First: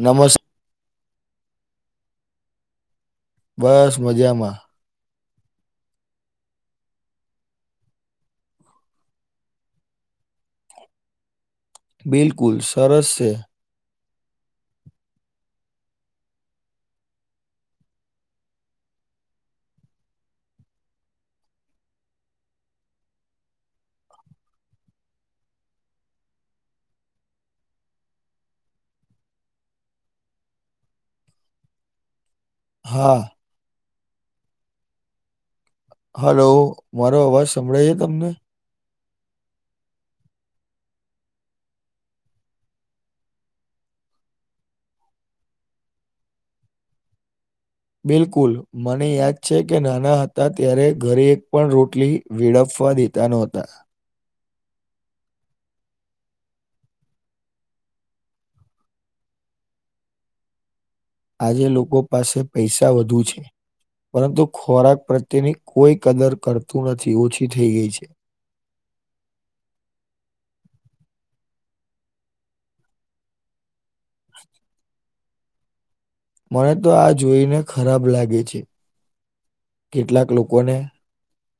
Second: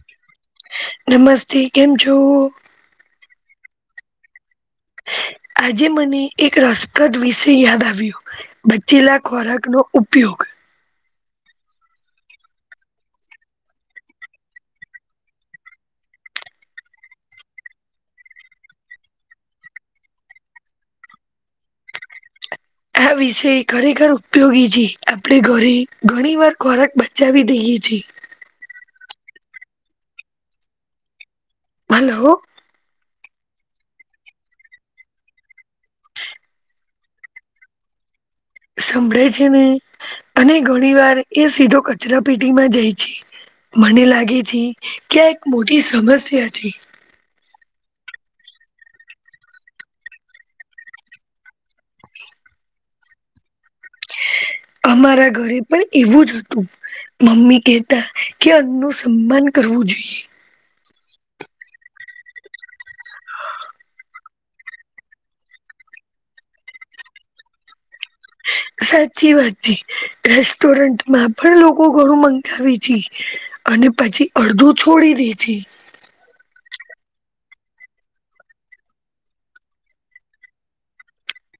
નમસ્ નમસ્તી કેમ છું. બસ મજામાં. આજે મને એક રસપ્રદ વિષ યાદ આવ્યો. બચેલા ખોરાક નો ઉપયોગ. બિલકુલ સરસ છે. આ વિષય ખરેખર ઉપયોગી છે આપણે ઘરે ઘણી વાર ખોરાક બચાવી દઈએ છીએ. હલો હા હલો મારો અવાજ સંભળાય તમને સંભળે છે ને અને ઘણી વાર એ સીધો કચરા પેટીમાં જાય છે. મને લાગે છે કે્યા એક મોટી સમસ્યા છે. બિલકુલ મને યાદ છે કે નાના હતા ત્યારે ઘરે એક પણ રોટલી વડપ્વા દેતા નહોતા. અમારા ઘરે પણ એવું જ હતું. મમ્મી કહતા કે અનનું સન્માન કરવું જોઈએ. આજે લોકો પાસે પૈસા વધુ છે. પરંતુ ખોરાક પ્રત્યેની કોઈ કદર કરતું નથી ઓછી થઈ ગઈ છે. સાચી વાત છે રેસ્ટોરન્ટમાં પણ લોકો ઘણું મંગાવી છે. અને પછી અડધું છોડી દે છે. મને તો આ જોઈને ખરાબ લાગે છે કેટલાક લોકોને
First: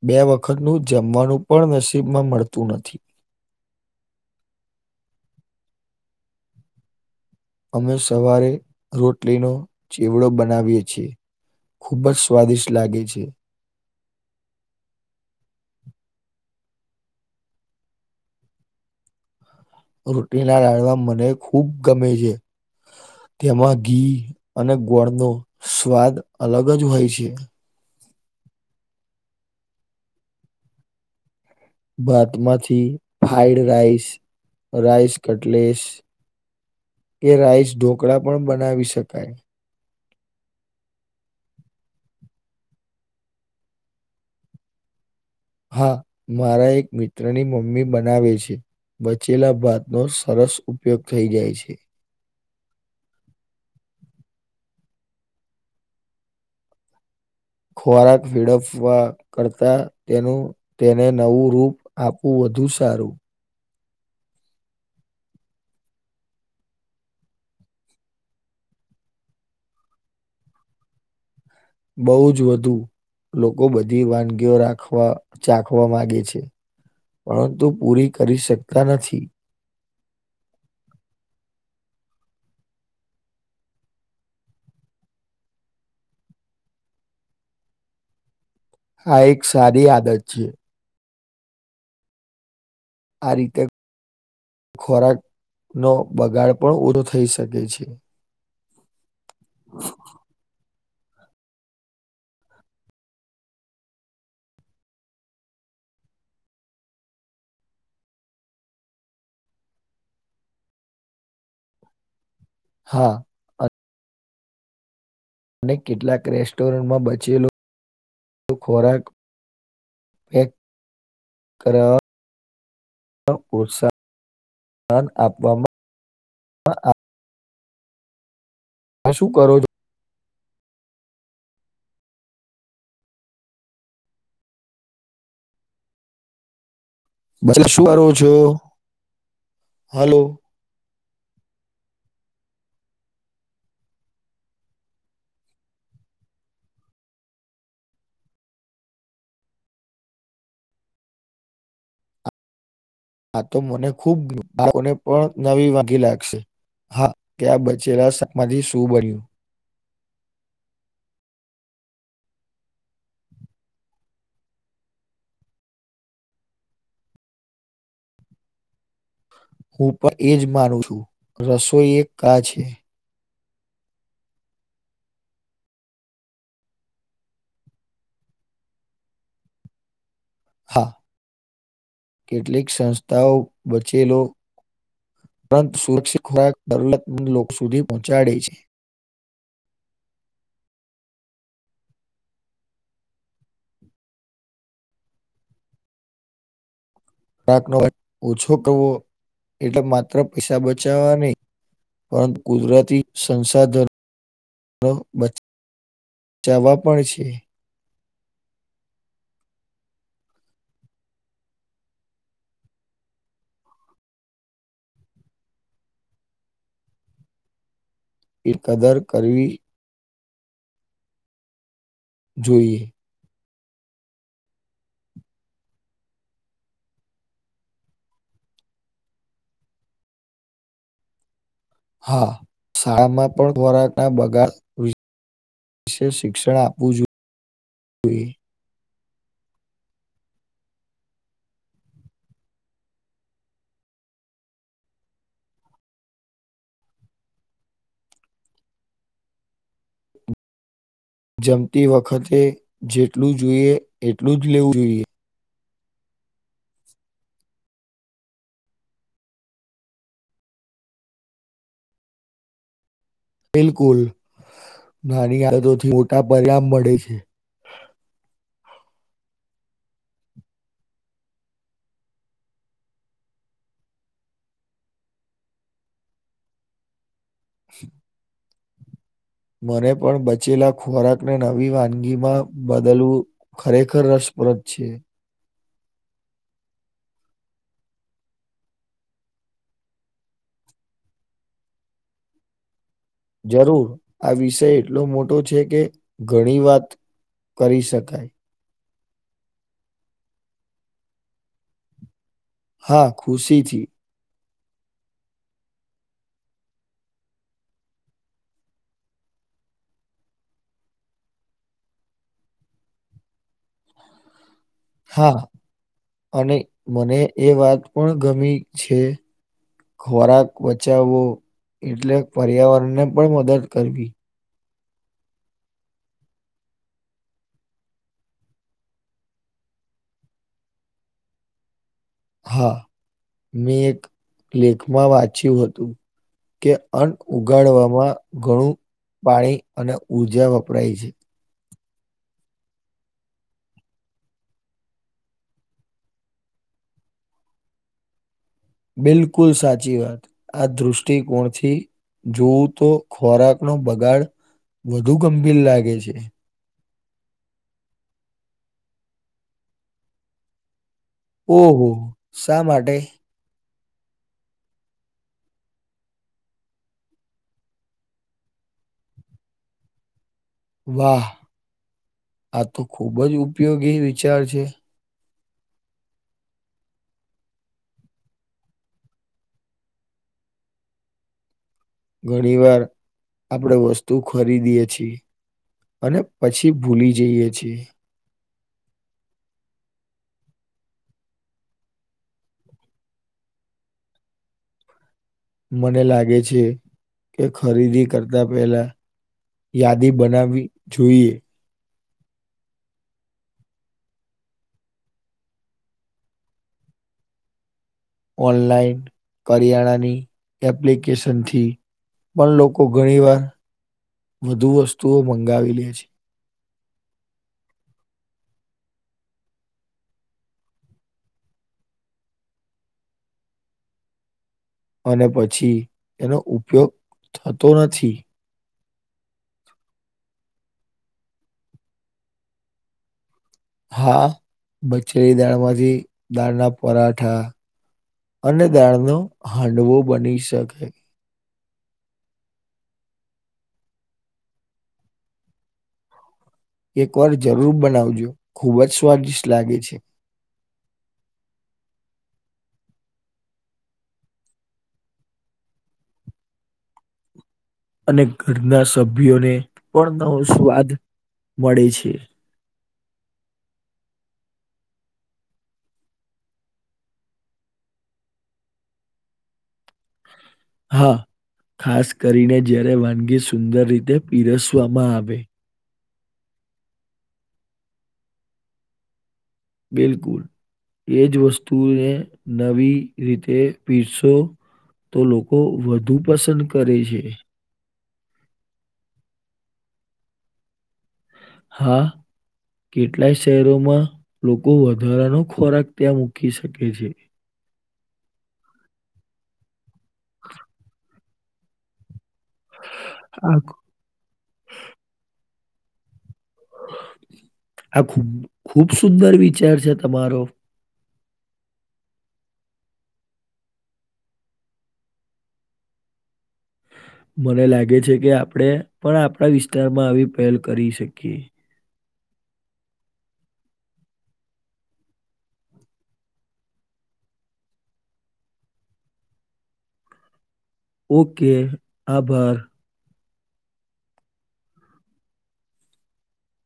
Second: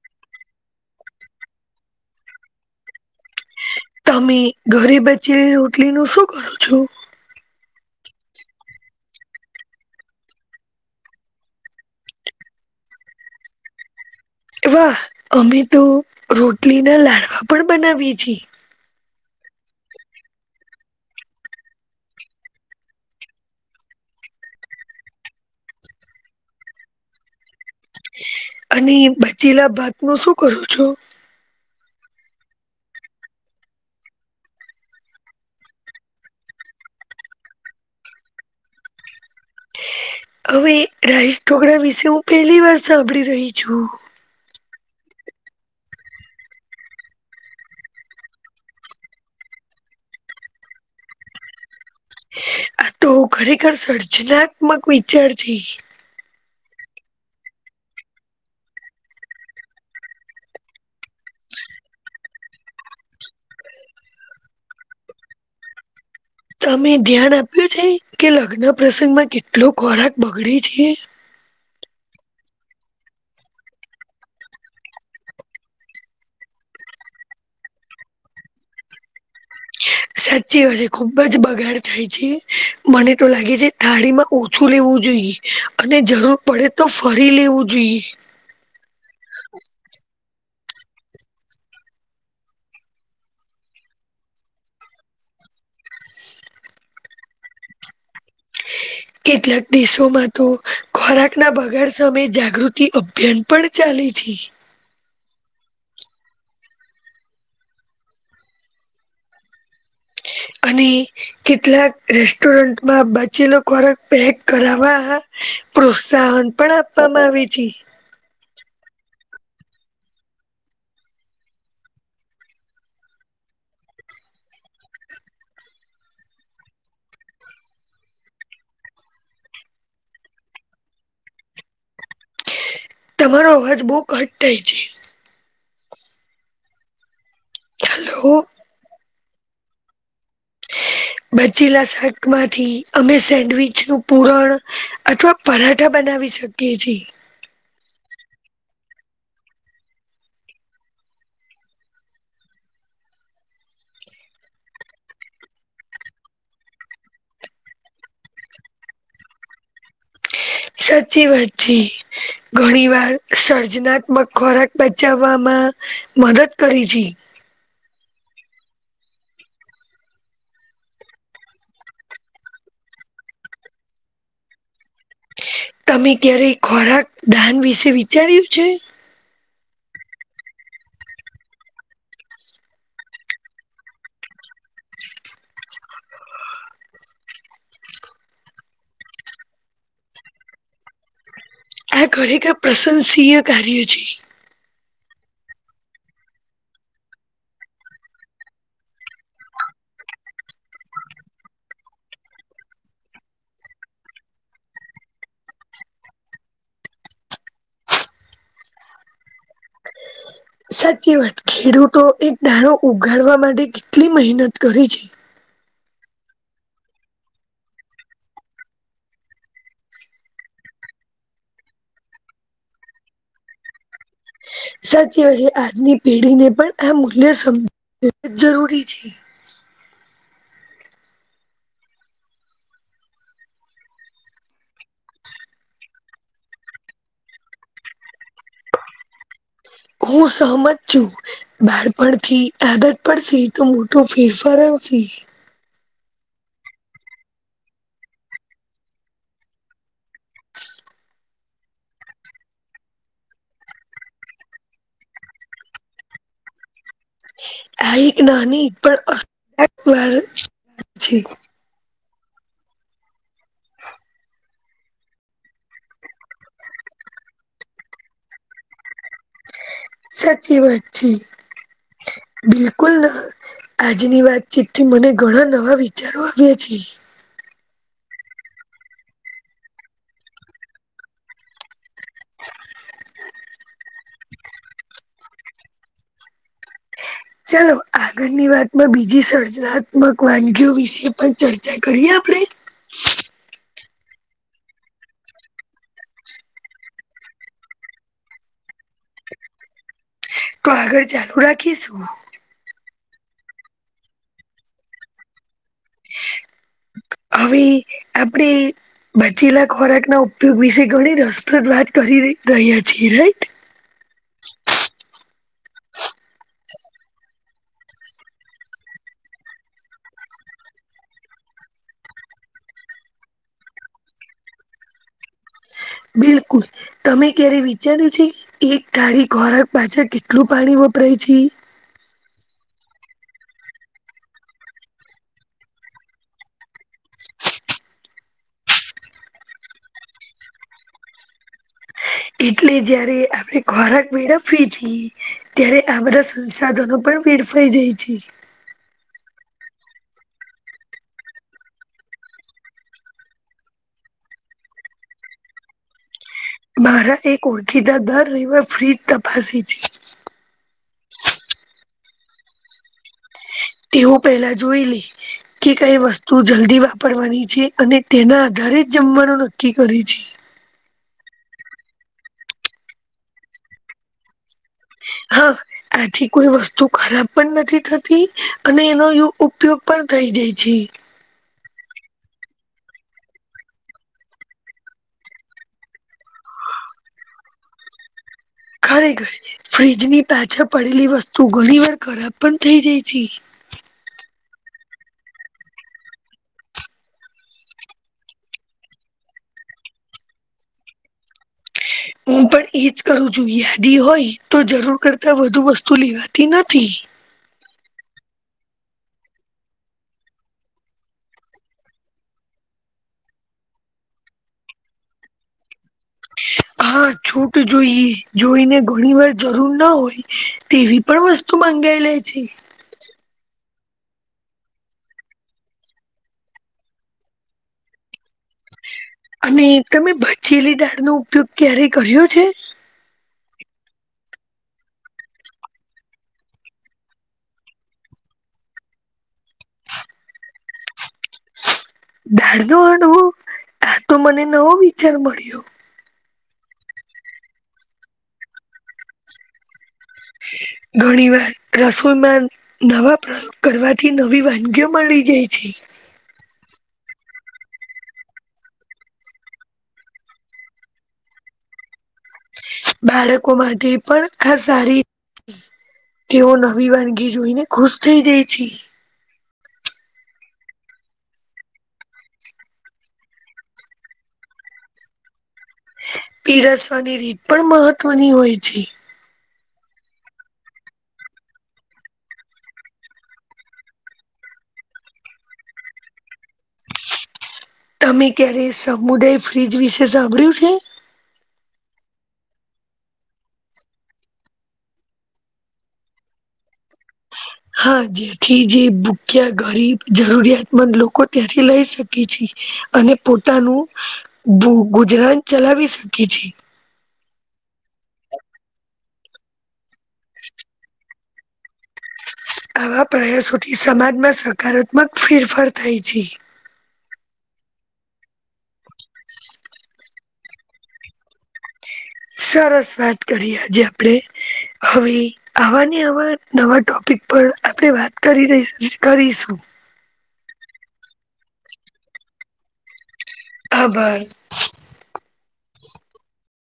બે વખતનું જમવાનું પણ નસીબમાં મળતું નથી. તમે ઘરે બચેલી રોટલીનું શું કરો છો. અમે સવારે રોટલીનોો ચીવડો બનાવીએ છીએ ખુબ જ સ્વાદિષ્ટ લાગે છે. વાહ અમે તો રોટલીના લાડવા પણ બનાવીએ છીએ. રોટી ના રાડવા મને ખૂબ ગમે છે. તેમાં ઘી અને ગોળ નો સ્વાદ અલગ જ હોય છે. અને બચેલા ભાત નું શું કરું છું. ભતમાંથી ફ્રાઈડ રાઈસ રાઈસ કટલેસ એ રાઈસ ઢોકળા, પણ બનાવી શકાય હવે રાઈસ ઢોકળા વિશે હુ, પહેલી વાર સાંભળી રહી છુ. હા, મારા એક મિત્રની મમ્મી બનાવે છે. બચેલા ભાતનોો સરસ ઉપયોગ થઈ જાય છે. આ તો હુ, ખરેખર સર્જનાત્મક વિચાર છે. ખોરાક ફેડપવા કરતા તેનુ તેને નવું રૂપ આપવું વધુ સારું તમે ધ્યાન આપ્યું છે, કે લગ્ન પ્રસંગ માં કેટલો ખોરાક બગડે છે. બહુ જ વધુ લોકો, બધી વાનગીઓ રાખવા ચાખવા માંગે છે. પરંતુ પૂરી કરી શકતા નથી. સાચી વાત છે ખુબ જ બગાડ થાય છે, મને તો લાગે છે. થાળીમાં ઓછું લેવું જોઈએ, અને જરૂર પડે તો ફરી લેવું જોઈએ આ એક સારી આદત છે. આ રીતે ખોરાક નો બગાડ પણ ઉભો થઈ શકે છે. કેટલાક દેશોમાં તો ખોરાક ના બગાડ સામે જાગૃતિ અભિયાન પણ ચાલી છે. અને કેટલાક રેસ્ટોરન્ટમાં હા, બચેલો ખોરાક પેક કરવા અને પ્રોત્સાહન પણ આપવામાં આવે છે. તો ખોરાક પેક કરાવા પ્રોત્સાહ આપવામાં આવે આ શું કરો છો. તમારો અવાજ બઉ કટ થાય છે. બચો શું કરો છો. હલો હાલો બચેલા શાકમાંથી, અમે સેન્ડવીચ નું પૂરણ અથવા પરાઠા બનાવી શકીએ કે જે હા તો મને ખુબ બાળકોને પણ નવી વાગી લાગશે હા, ક્યા બચેલા શાક માંથી શું બન્યું સાચી વાચી વાત છે. ઘણી વાર સર્જનાત્મક ખોરાક બચાવવામાં મદદ કરી છે. હુ, પણ એજ માનું છું રસોઈ એક કા છે. તમે ક્યારે ખોરાક દાન વિશે વિચાર્યું છે. હા, કેટલીક સંસ્થાઓ બચેલો પરંતુ સુરક્ષિત ખોરાક દરવલતમંદ લોકો સુધી પહોંચાડે છે. આ ઘરે એક પ્રશંસીનીય કાર્ય છે. ખોરાક નો ઓછો કરવો એટલે માત્ર પૈસા બચાવવા નહી પરંતુ કુદરાતી સંસાધનોનો બચવા જવા પણ છે. સાચી વાત ખેડૂતો એક દાડો ઉગાડવા માટે કેટલી મહેનત કરી છે. એ કદર કરવી જોઈએ સાચી વાત એ આજની પેઢીને પણ આ મૂલ્ય સમજ જ જરૂરી છે. હા શાળામાં પણ ખોરાક ના બગાડ વિશેષ શિક્ષણ આપવું જોઈએ જોઈએ હું સહમત છુ. બાળપણથી આદત પડસે તો મોટો ફેરફાર આવશે જમતી વખતે જેટલું જોઈએ એટલું જ લેવું જોઈએ આ એક નાની પણ પરફેક્ટ વાત છે. બિલકુલ નાની આદતોથી મોટા પરિણામ મળે છે. સાચી વાત છે. બિલકુલ ના આજની વાતચીત થી મને ઘણા નવા વિચારો આવ્યા છે. [inaudible] મને પણ બચેલા ખોરાક ને નવી વાનગીમાં બદલવું. ખરેખર રસપ્રદ છે. ચાલો આગળની વાતમાં બીજી સર્જનાત્મક વાનગીઓ વિશે પણ ચર્ચા કરીએ આપણે જરૂર આ વિષય એટલો મોટો છે કે ઘણી વાત કરી શકાય. તો આગળ ચાલુ રાખીશું. હા ખુશીથી હવે આપણે બચેલા ખોરાક ના ઉપયોગ વિશે ઘણી રસપ્રદ વાત કરી રહ્યા છીએ રાઈટ હા અને મને એ વાત પણ ગમી છે. ખોરાક બચાવવો એટલે પર્યાવરણને પણ મદદ કરવી. બિલકુલ. તમે ક્યારે વિચાર્યું છે એક ગાડી ખોરાક પાછા કેટલું પાણી વપરાય છે. હા મેં એક લેખમાં વાંચ્યું હતું. કે અન્ન ઉગાડવામાં ઘણું પાણી અને ઉઊર્જા વપરાય છે. એટલે જયારે આપણે ખોરાક મેળા ફ્રી છીએ ત્યારે આ બધા સંસાધનો પણ સ્ પીડફઈ જઈ છે. બિલકુલ સાચી વાત. આ દ્રષ્ટિકોણથી જોવું તો ખોરાકનોો બગાડ. વધુ ગંભીર લાગે છે. મારા એક ઓળખીતા દર રિવા ફ્ર્રીજ તપાસી છે. ઓહો શા માટે તે હું પેલા જોઈ લ કે કઈ વસ્તુ જલ્દી વાપરવાની છે અને તેના આધારે જ જમવાનું નક્કી કરે છે. વાહ આ તો ખુબ જ ઉપયોગી વિચાર છે હા આથી કોઈ વસ્તુ ખરાબ પણ નથી થતી અને એનો ઉપયોગ પણ થઈ જાય છે. ઘણી વાર આપણેે વસ્તુ ખરીદીએે છીએ અને પછી ભૂલી જઈએ છીએ. ખરેખર ફ્રીજની પાછા પડેલી વસ્તુ ઘણી વાર ખરાબ પણ થઇ જાય છે. મને લાગે છે કે ખરીદી કરતા પેલા યાદી બનાવી જોઈએ. હું પણ એજ કરું છું યાદી હોય તો જરૂર કરતા વધુ વસ્તુ લેવાતી નથી. ઓનલાઈન કરિયાણાની એપ્લિકેશનથી પણ લોકો ઘણી વાર વધુ વસ્તુઓ મંગાવી લે છે. હા છૂટ જોઈએ જોઈને ઘણી વાર જરૂર ના હોય તેવી પણ વસ્તુ મંગાવાઈ લે છે. અને પછી એનો ઉપયોગ થતો નથી. અને તમે ભચેલી દાળનો ઉપયોગ ક્યારે કર્યો છે. હા બચેલી દાળમાંથી દાળના પરાઠા અને દાળ ન હાંડવો બની શકે દાડ નો હડવો આ તો મને નવો વિચાર મળ્યો. એક વાર જરૂર બનાવજો ખુબ જ સ્વાદિષ્ટ લાગે છે. ઘણી વાર રસોઈમાં નવા પ્રયોગ કરવાથી નવી વાનગીઓ મળી જાય છે. અને ઘરના સભ્યોને પણ નવો સ્વાદ મળે છે. બાળકો માટે પણ સારી તેઓ નવી વાનગી જોઈને ખુશ થઈ જઈ છે. હા ખાસ કરીને જયારે વાનગી સુંદર રીતે પીરસવામાં આવે પીરસવાની રીત પણ મહત્વની હોય છે. બિલકુલ એજ વસ્તુને નવી રીતે પીરશો તો લોકો વધુ પસંદ કરે છે. તમે ક્યારે સમુદાય ફ્રીજ વિશે સાંભળ્યું છે. હા કેટલાય શહેરોમાં લોકો વધારાનો ખોરાક ત્યાં મૂકી શકે છે. હા જેથી જે ભૂખ્યા ગરીબ જરૂરિયાતમંદ લોકો ત્યાંથી લઈ શકે છે. અને આ પોતાનું ગુજરાન ચલાવી શકે છે. આ ખુબ ખુબ સુંદર વિચાર છે તમારો આવા પ્રયાસોથી સમાજમાં સકારાત્મક ફેરફાર થાય છે. મને લાગે છે કે આપણેે પણ આપણા વિસ્તારમાં આવી પહેલ કરી શકીએ સરસ વાત કરી આજે આપણે હવે આવાને આવા નવા ટોપિક પર આપણે વાત કરી કરીશું ઓકે આભાર ખબર